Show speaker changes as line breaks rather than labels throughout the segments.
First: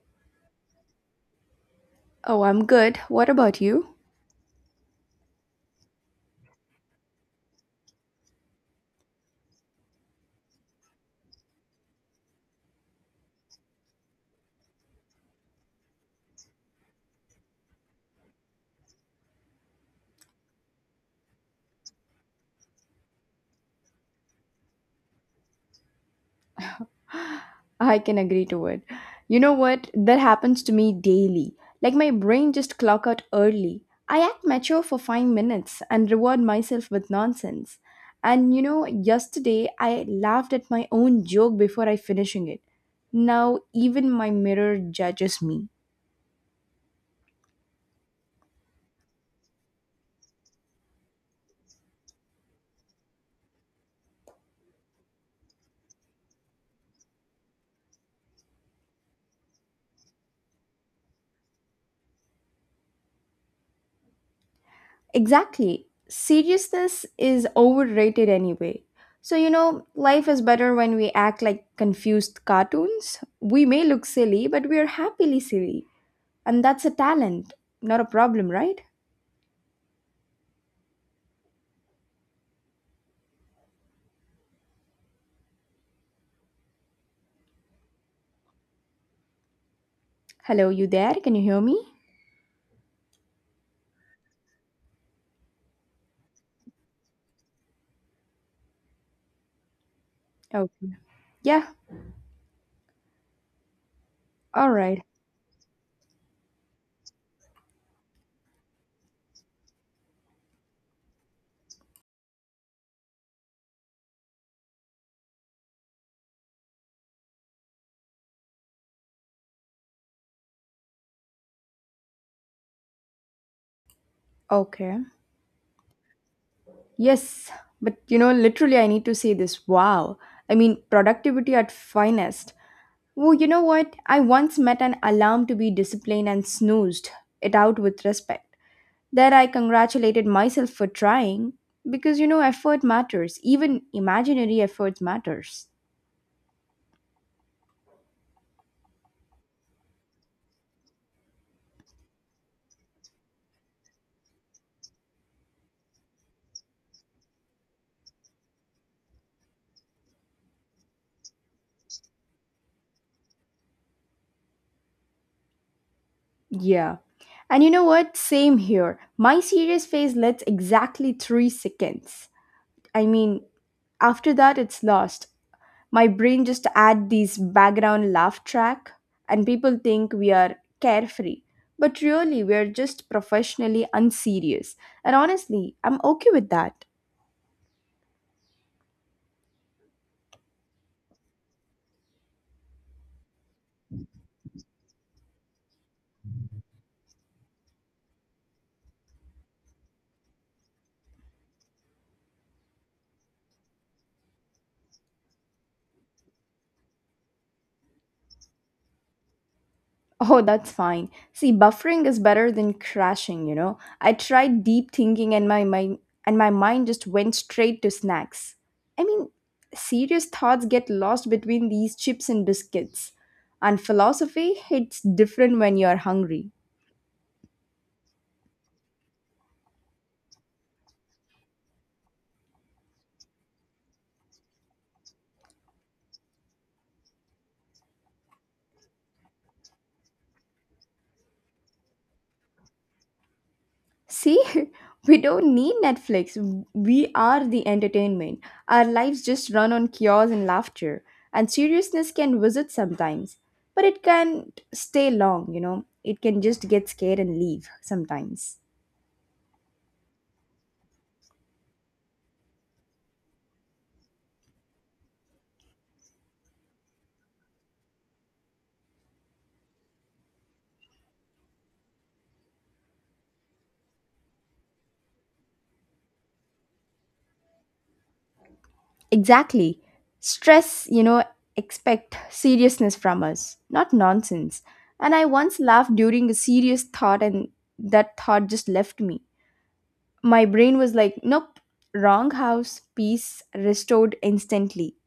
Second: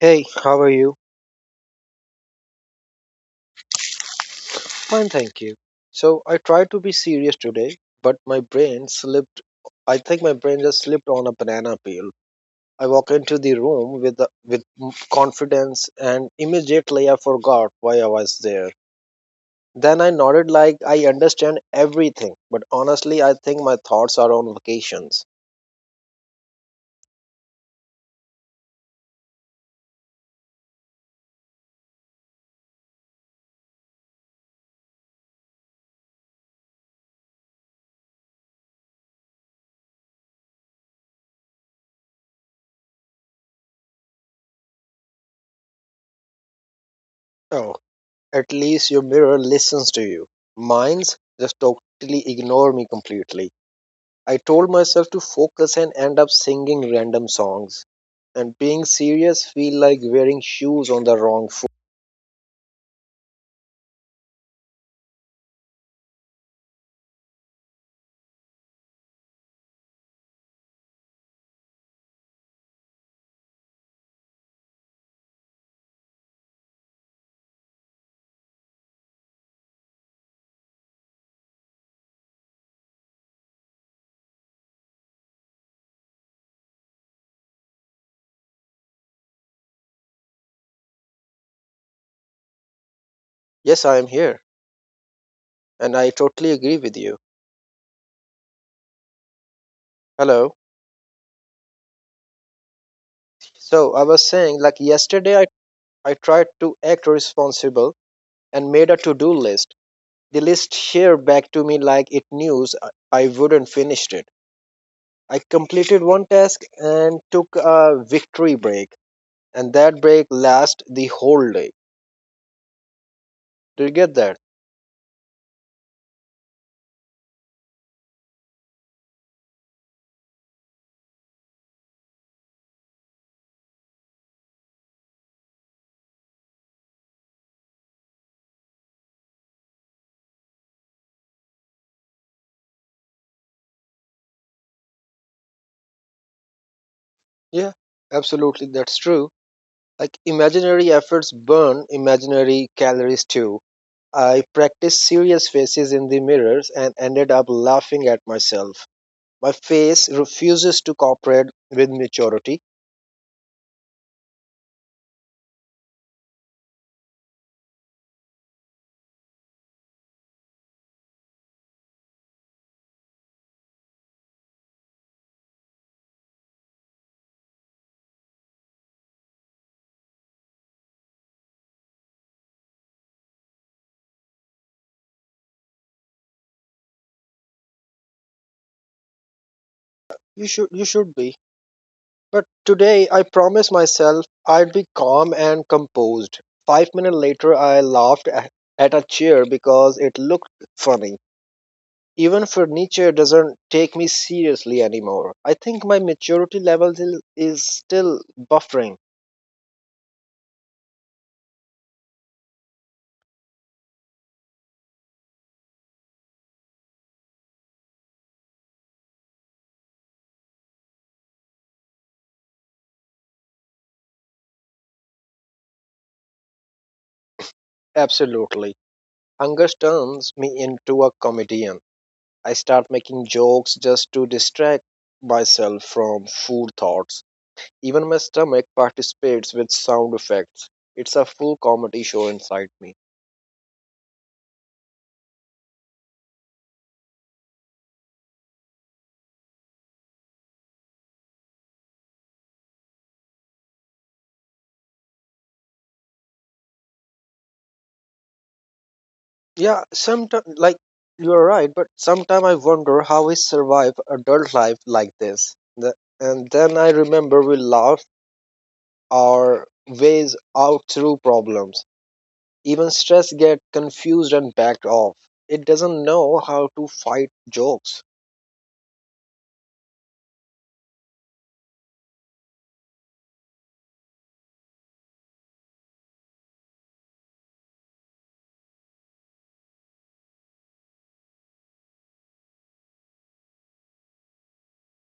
Hey, how are you?
Oh, I'm good. What about you?
Fine, thank you. So I tried to be serious today, but my brain slipped. I think my brain just slipped on a banana peel. I walked into the room with confidence, and immediately I forgot why I was there. Then I nodded like I understand everything, but honestly, I think my thoughts are on vacations.
I can agree to it. You know what? That happens to me daily. Like my brain just clock out early. I act mature for 5 minutes and reward myself with nonsense. And you know, yesterday I laughed at my own joke before I finishing it. Now even my mirror judges me.
Oh, at least your mirror listens to you. Mine's just totally ignore me completely. I told myself to focus and end up singing random songs. And being serious feel like wearing shoes on the wrong foot.
Exactly. Seriousness is overrated anyway. So, you know, life is better when we act like confused cartoons. We may look silly, but we are happily silly. And that's a talent, not a problem, right? Hello, you there? Can you hear me?
Yes, I am here. And I totally agree with you. Hello.
Okay. Yeah,
So I was saying
all
like
right.
I tried to act responsible and made a to-do list. The list shared back to me like it knew I wouldn't finish it. I completed one task and took a victory break. And that break lasted the whole day. Do you get that?
Okay. Yes, but you know, literally, I need to say this. Wow. I mean, productivity at finest. Oh, you know what? I once met an alarm to be disciplined and snoozed it out with respect. There, I congratulated myself for trying because you know, effort matters, even imaginary effort matters.
Yeah, absolutely, that's true. Like imaginary efforts burn imaginary calories too. I practiced serious faces in the mirrors and ended up laughing at myself. My face refuses to cooperate with maturity.
Yeah. And you know what? Same here. My serious phase lasts exactly 3 seconds. I mean, after that, it's lost. My brain just add this background laugh track, and people think we are carefree. But really, we are just professionally unserious. And honestly, I'm okay with that.
You should be. But today I promised myself I'd be calm and composed. 5 minutes later I at a chair because it looked funny. Even furniture doesn't take me seriously anymore. I think my maturity level is still buffering.
Oh, that's fine. See, buffering is better than crashing, you know. I tried deep thinking and my mind just went straight to snacks. I mean, serious thoughts get lost between these chips and biscuits. And philosophy hits different when you're hungry.
Absolutely. Hunger turns me into a comedian. I start making jokes just to distract myself from food thoughts. Even my stomach participates with sound effects. It's a full comedy show inside me.
See, we don't need Netflix. We are the entertainment. Our lives just run on chaos and laughter. And seriousness can visit sometimes, but it can't stay long, you know. It can just get scared and leave sometimes.
Yeah, sometimes, like, you're right, but sometimes I wonder how we survive adult life like this. And then I remember we laughed our ways out through problems. Even stress gets confused and backed off. It doesn't know how to fight jokes.
Exactly. Stress, you know, expect seriousness from us, not nonsense. And I once laughed during a serious thought, and that thought just left me. My brain was like, nope, wrong house, peace restored instantly.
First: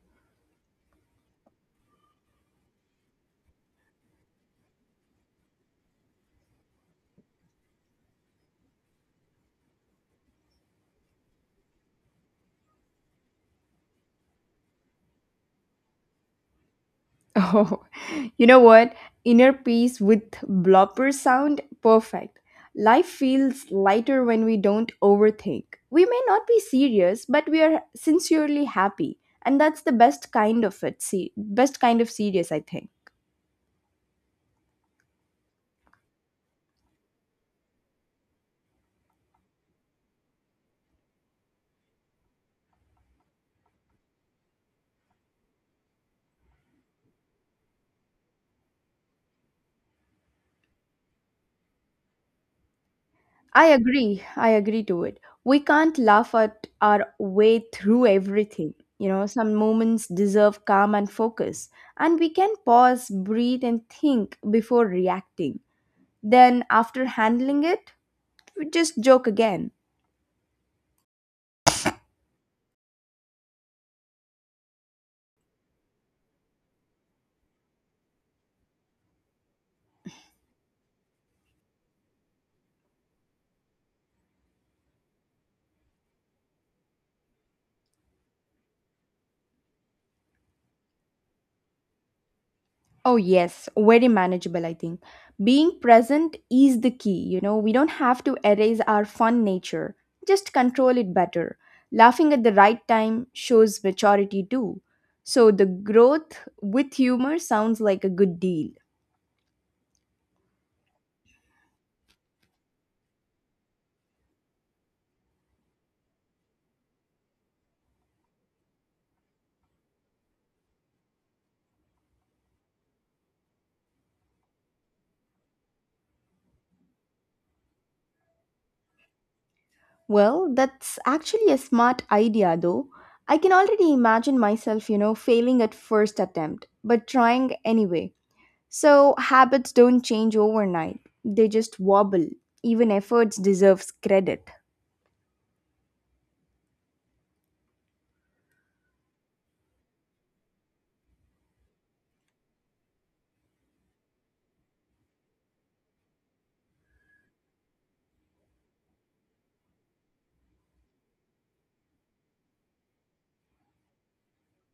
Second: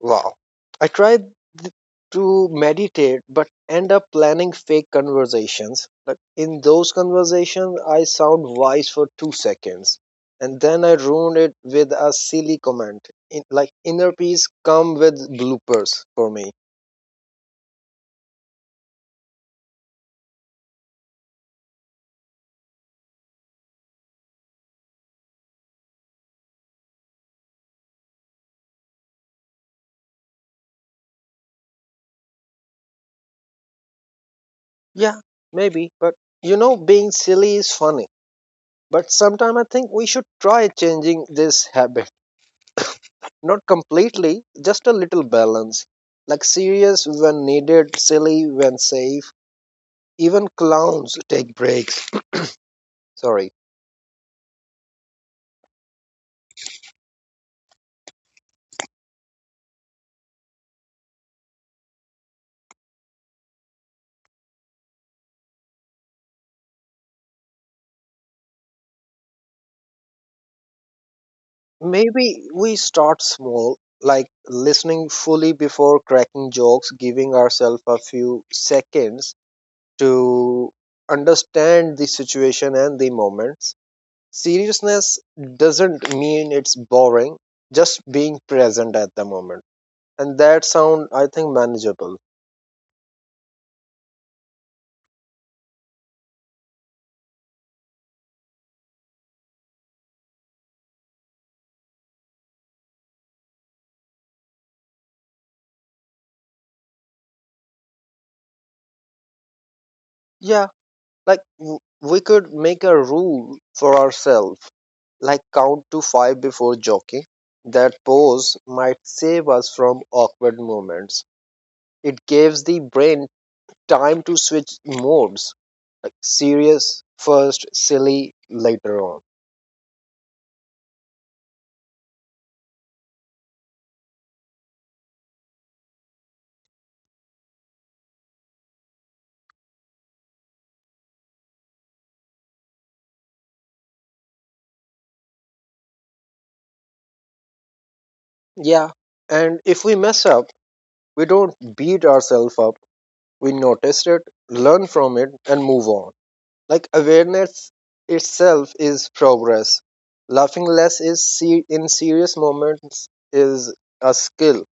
Wow. I tried th- to meditate but end up planning fake conversations. Like in those conversations, I sound wise for 2 seconds. And then I ruined it with a silly comment. Like inner peace come with bloopers for me.
Oh, you know what? Inner peace with blopper sound, perfect. Life feels lighter when we don't overthink. We may not be serious, but we are sincerely happy. And that's the best kind of it, see, best kind of serious, I think.
Yeah, maybe, but you know, being silly is funny. But sometimes I think we should try changing this habit. Not completely, just a little balance. Like serious when needed, silly when safe. Even clowns take breaks. Sorry.
I agree. I agree to it. We can't laugh at our way through everything. You know, some moments deserve calm and focus, and we can pause, breathe, and think before reacting. Then, after handling it, we just joke again.
Maybe we start small, like listening fully before cracking jokes, giving ourselves a few seconds to understand the situation and the moments. Seriousness doesn't mean it's boring, just being present at the moment. And that sound I think manageable.
Oh, yes, very manageable, I think. Being present is the key, you know, we don't have to erase our fun nature, just control it better. Laughing at the right time shows maturity too. So, the growth with humor sounds like a good deal.
Yeah, like w- we could make a rule for ourselves, like count to 5 before joking. That pause might save us from awkward moments. It gives the brain time to switch modes, like serious first, silly later on.
Well, that's actually a smart idea, though. I can already imagine myself, you know, failing at first attempt, but trying anyway. So, habits don't change overnight, they just wobble. Even efforts deserves credit.
Yeah, and if we mess up, we don't beat ourselves up. We notice it, learn from it, and move on. Like awareness itself is progress. Laughing less in serious moments is a skill.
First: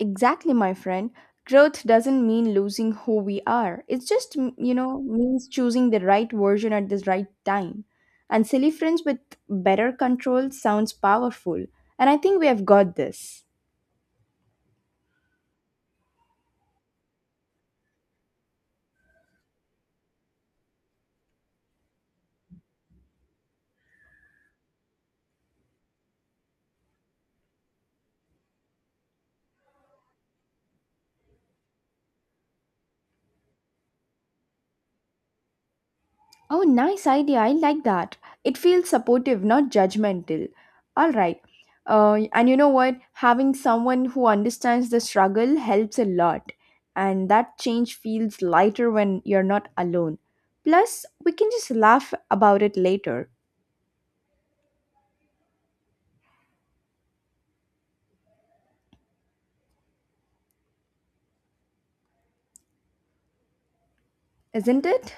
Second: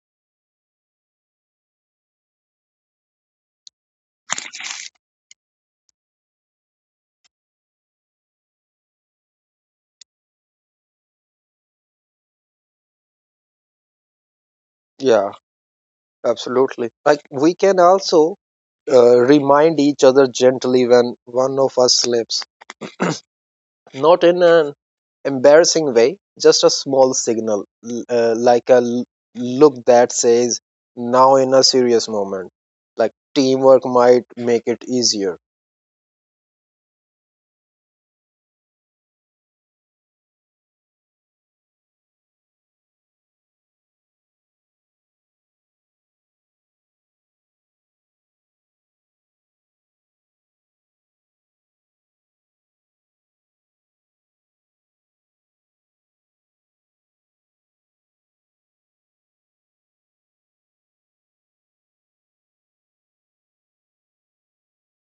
Exactly, my friend. Growth doesn't mean losing who we are. It just, you know, means choosing the right version at the right time. And silly friends with better control sounds powerful. And I think we have got this.
Yeah, absolutely. Like we can also remind each other gently when one of us slips, not in an embarrassing way, just a small signal, like a look that says, now in a serious moment. Like teamwork might make it easier.
Oh, nice idea. I like that. It feels supportive, not judgmental. All right. And you know what? Having someone who understands the struggle helps a lot. And that change feels lighter when you're not alone. Plus, we can just laugh about it later, isn't it?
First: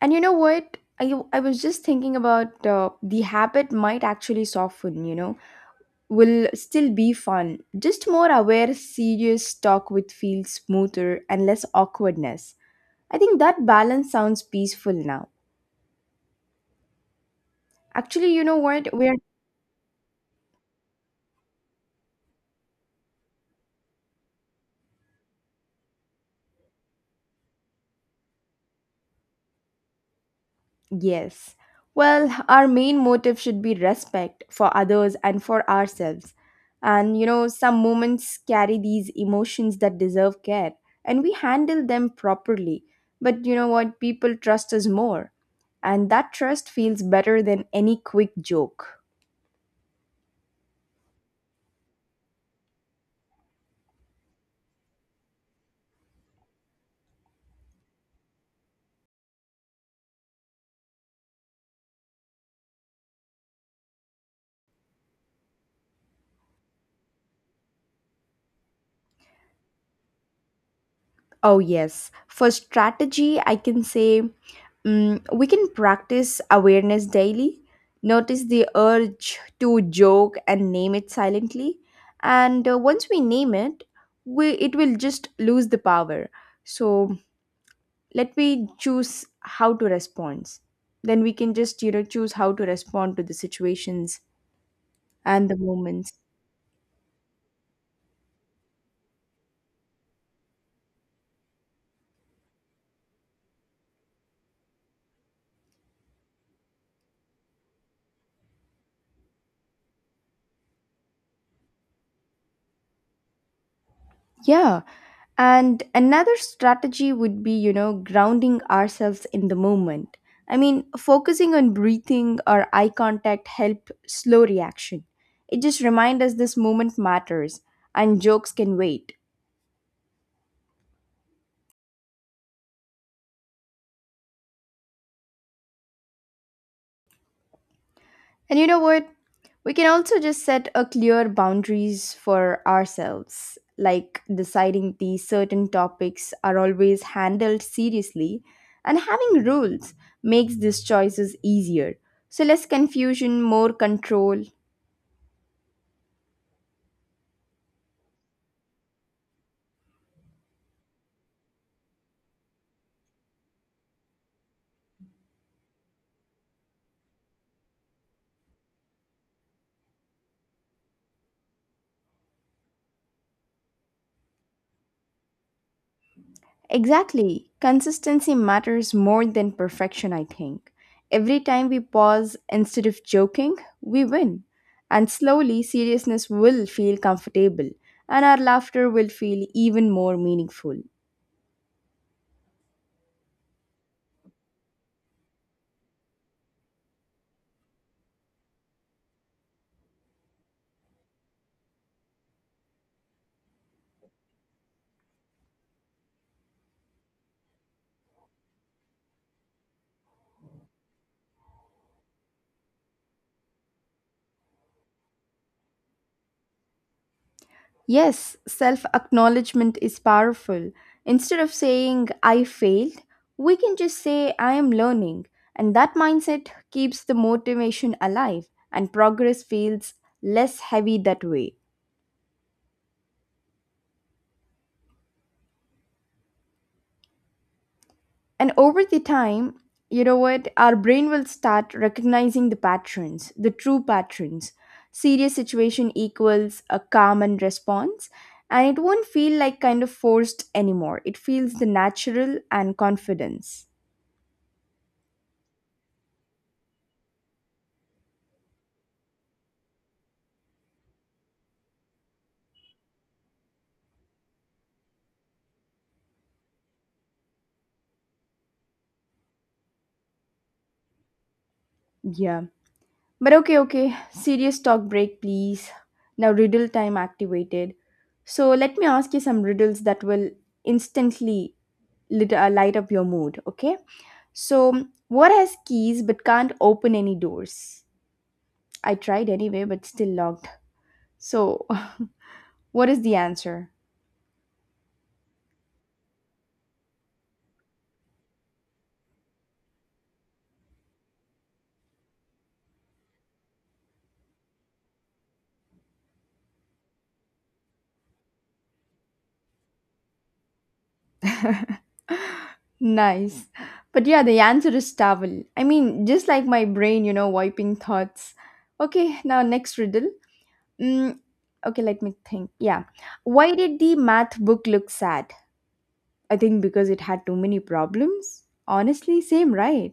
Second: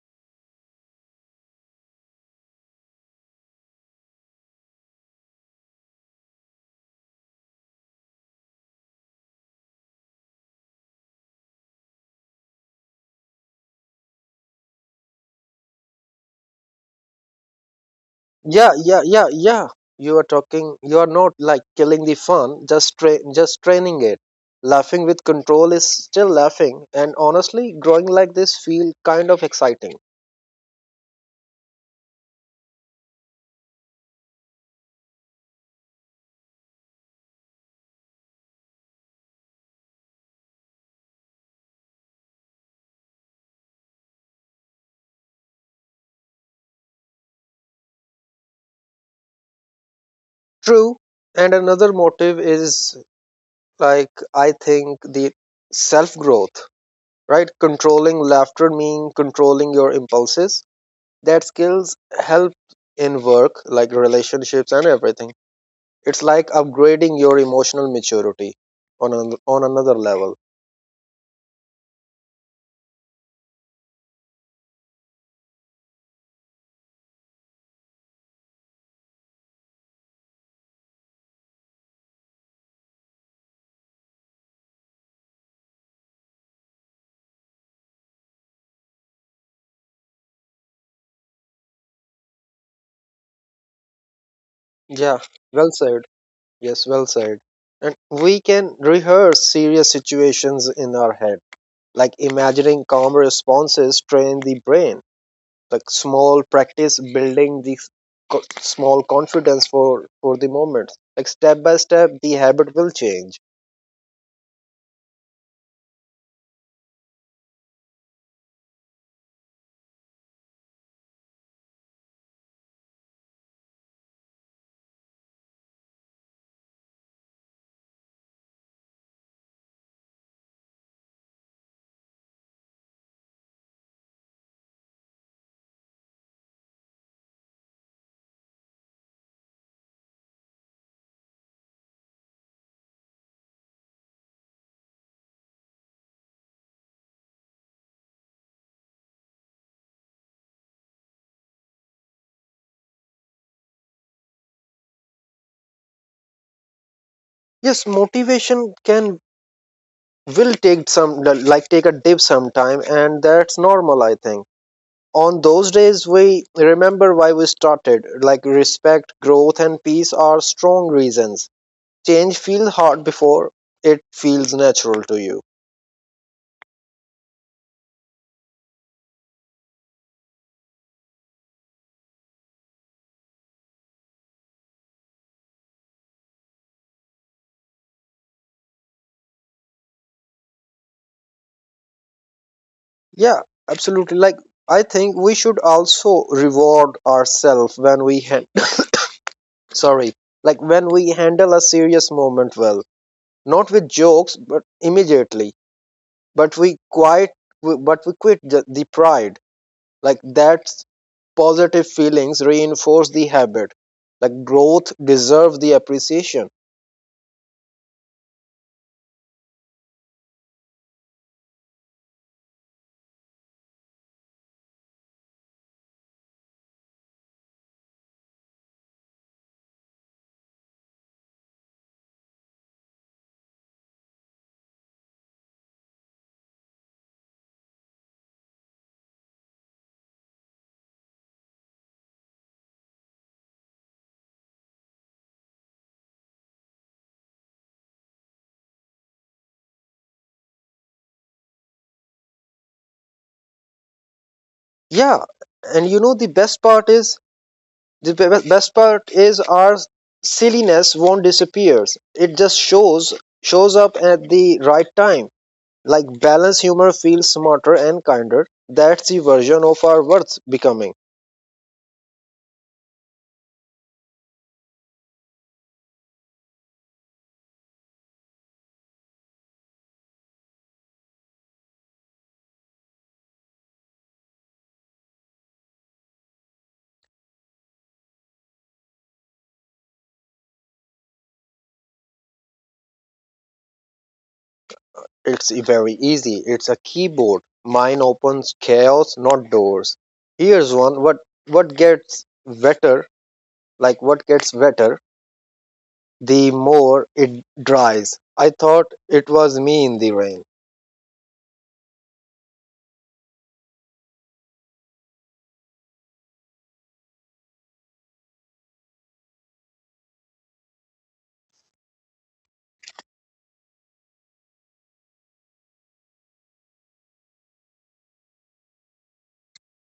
And you know what? I was just thinking about the habit might actually soften, you know? Will still be fun. Just more aware, serious talk would feel smoother and less awkwardness. I think that balance sounds peaceful now. Actually, you know
yeah
what?
yeah
We're,
yeah yeah You are talking, you are not like killing the fun, just training it. Laughing with control is still laughing, and honestly growing like this feel kind of exciting.
yes. Well, our main motive should be respect for others and for ourselves. And, you know, some moments carry these emotions that deserve care, and we handle them properly. But you know what? People trust us more, and that trust feels better than any quick joke.
True. And another motive is, like, I think the self growth, right? Controlling laughter mean controlling your impulses. That skills help in work, like relationships and everything. It's like upgrading your emotional maturity on another level.
Oh, yes. For strategy, I can say we can practice awareness daily, notice the urge to joke and name it silently. And once we name it, we, it will just lose the power. So let me choose how to respond. Then we can just, you know, choose how to respond to the situations
Yeah,
and the
well said.
moments.
Yes, well said. And we can rehearse serious situations in our head, like imagining calm responses train the brain, like small practice building small confidence for the moment. Like step by step, the habit will change.
Yeah. And another strategy would be, you know, grounding ourselves in the moment. I mean, focusing on breathing or eye contact help slow reaction. It just reminds us this moment matters and jokes can wait. And you know what? We can also just set a clear boundaries for ourselves, like deciding these certain topics are always handled seriously and having rules makes these choices easier. So less confusion, more control.
Yes, motivation can will take some, like take a dip sometime, and that's normal, I think. On those days, we remember why we started, like respect, growth, and peace are strong reasons. Change feels hard before it feels natural to you.
Exactly. Consistency matters more than perfection, I think. Every time we pause instead of joking, we win. And slowly, seriousness will feel comfortable, and our laughter will feel even more meaningful.
Yeah, absolutely. Like, I think we should also reward ourselves when we sorry, like when we handle a serious moment well, not with jokes but immediately, but we quite but we quit the pride, like that's positive feelings reinforce the habit. Like growth deserves the appreciation.
Yes, self acknowledgement is powerful. Instead of saying, I failed, we can just say, I am learning. And that mindset keeps the motivation alive, and progress feels less heavy that way. And over the time, you know what? Our brain will start recognizing the patterns, the true patterns. Serious situation equals a calm and response. And it won't feel like kind of forced anymore. It feels the natural and confidence.
Yeah, and you know the best part is best part is our silliness won't disappear. It just shows up at the right time. Like balanced humor feels smarter and kinder. That's the version of our worth becoming.
Yeah. But okay, okay. Serious talk break, please. Now, riddle time activated. So, let me ask you some riddles that will instantly light up your mood, okay? So, what has keys but can't open any doors? I tried anyway, but still locked. So, what is the answer?
It's very easy. It's a keyboard. Mine opens chaos, not doors. Here's one. What gets wetter? Like what gets wetter? The more it dries. I thought it was me in the rain.
Nice. But yeah, the answer is towel. I mean, just like my brain, you know, wiping thoughts. Okay, now next riddle. Mm, okay, let me think. Yeah. Why did the math book look sad? I think because it had too many problems. Honestly, same, right?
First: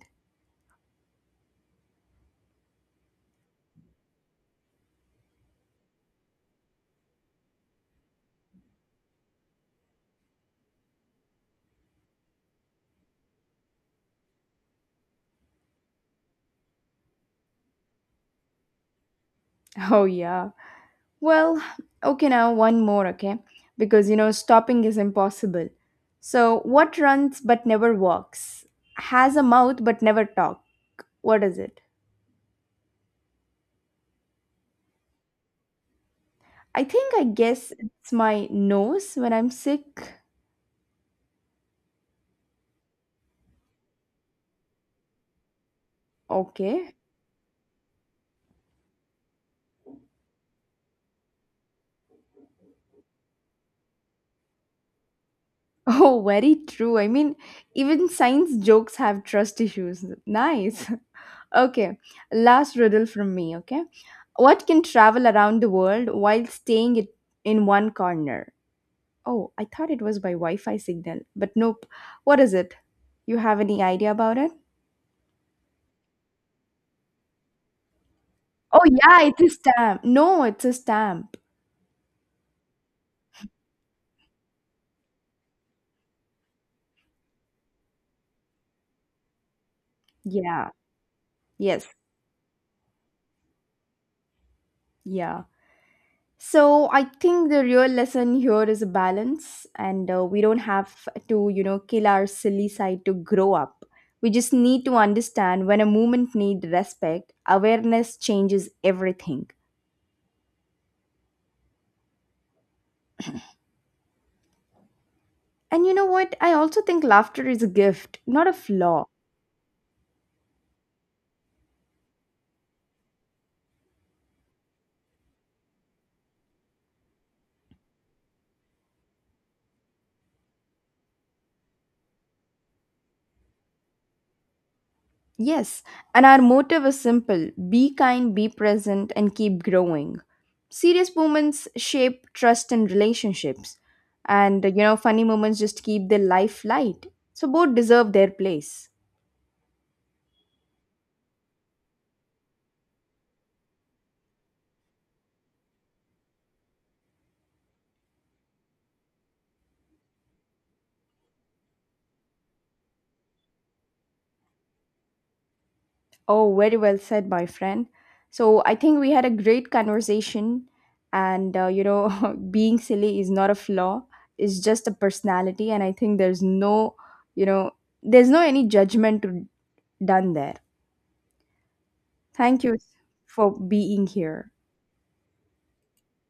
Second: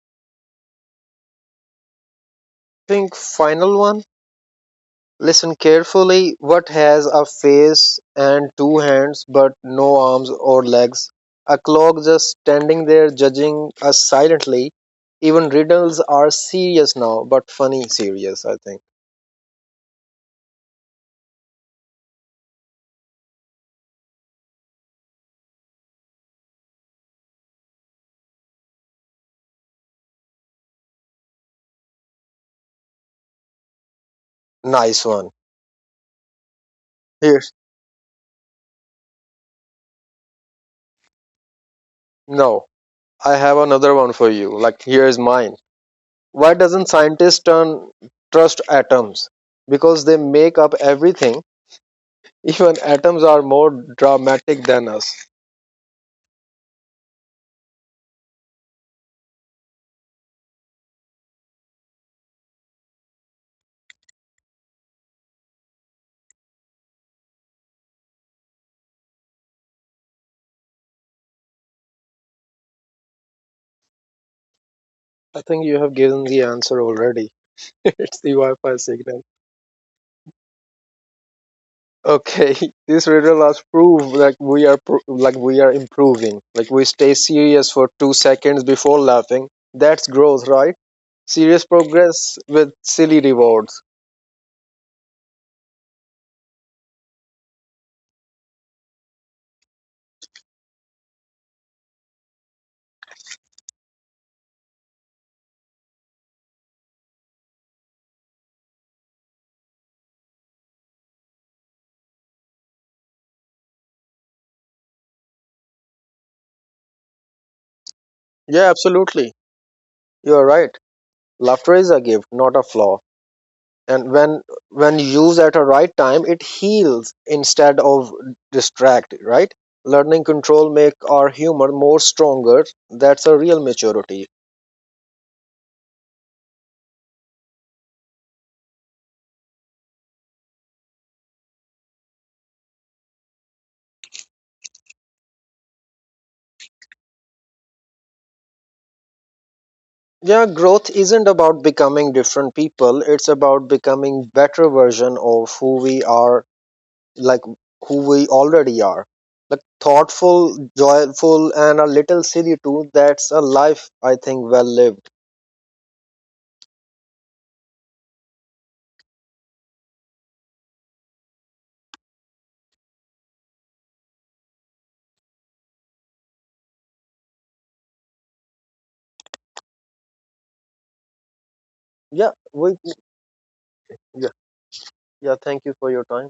Think final one. Listen carefully. What has a face and two hands but no arms or legs? A clock just standing there judging us silently. Even riddles are serious now, but funny serious, I think.
Oh, yeah. Well, okay, now one more, okay? Because you know, stopping is impossible. So, what runs but never walks, has a mouth but never talk? What is it?
Nice one.
I think I
Here's
guess it's my nose when I'm sick.
no. I have another one for you. Like here's mine. Why
Okay.
doesn't scientists turn trust atoms? Because they make up everything. Even atoms are more dramatic than us.
Oh, very true. I mean, even science jokes have trust issues. Nice. Okay, last riddle from me, okay? What can travel around the world while in one corner? Oh, I thought it was by Wi Fi signal, but nope. What is it? You have any idea about it?
I think you have given the answer already. It's the Wi-Fi
Oh,
signal.
yeah, it's a stamp. No, it's a stamp.
Okay, this riddle has proved like like we are improving. Like we stay serious for 2 seconds before laughing. That's growth,
Yeah,
right? Serious
yes,
progress with silly rewards.
yeah. So I think the real lesson here is a balance, and we don't have to, you know, kill our silly side to grow up. We just need to understand when a movement needs respect, awareness changes everything. And you know what? I also think laughter is a gift, not a
Yeah,
flaw.
absolutely. You're right. Laughter is a gift, not a flaw. And when used at a right time, it heals instead of distract, right? Learning control make our humor more stronger. That's a real maturity.
Yes, and our motive is simple be kind, be present, and keep growing. Serious moments shape trust and relationships, and you know, funny moments just keep the life light. So, both deserve their place.
Yeah, growth isn't about becoming different people. It's about becoming better version of who we are, like who we already are. Like thoughtful, joyful, and a little silly too. That's a life I think well lived.
Oh, very well said, my friend. So, I think we had a great conversation, and you know, being silly is not a flaw, it's just a personality, and I think there's no, you know, there's no any judgment to- done there.
Yeah,
Thank
we.
you for being here.
Yeah, thank you for your time.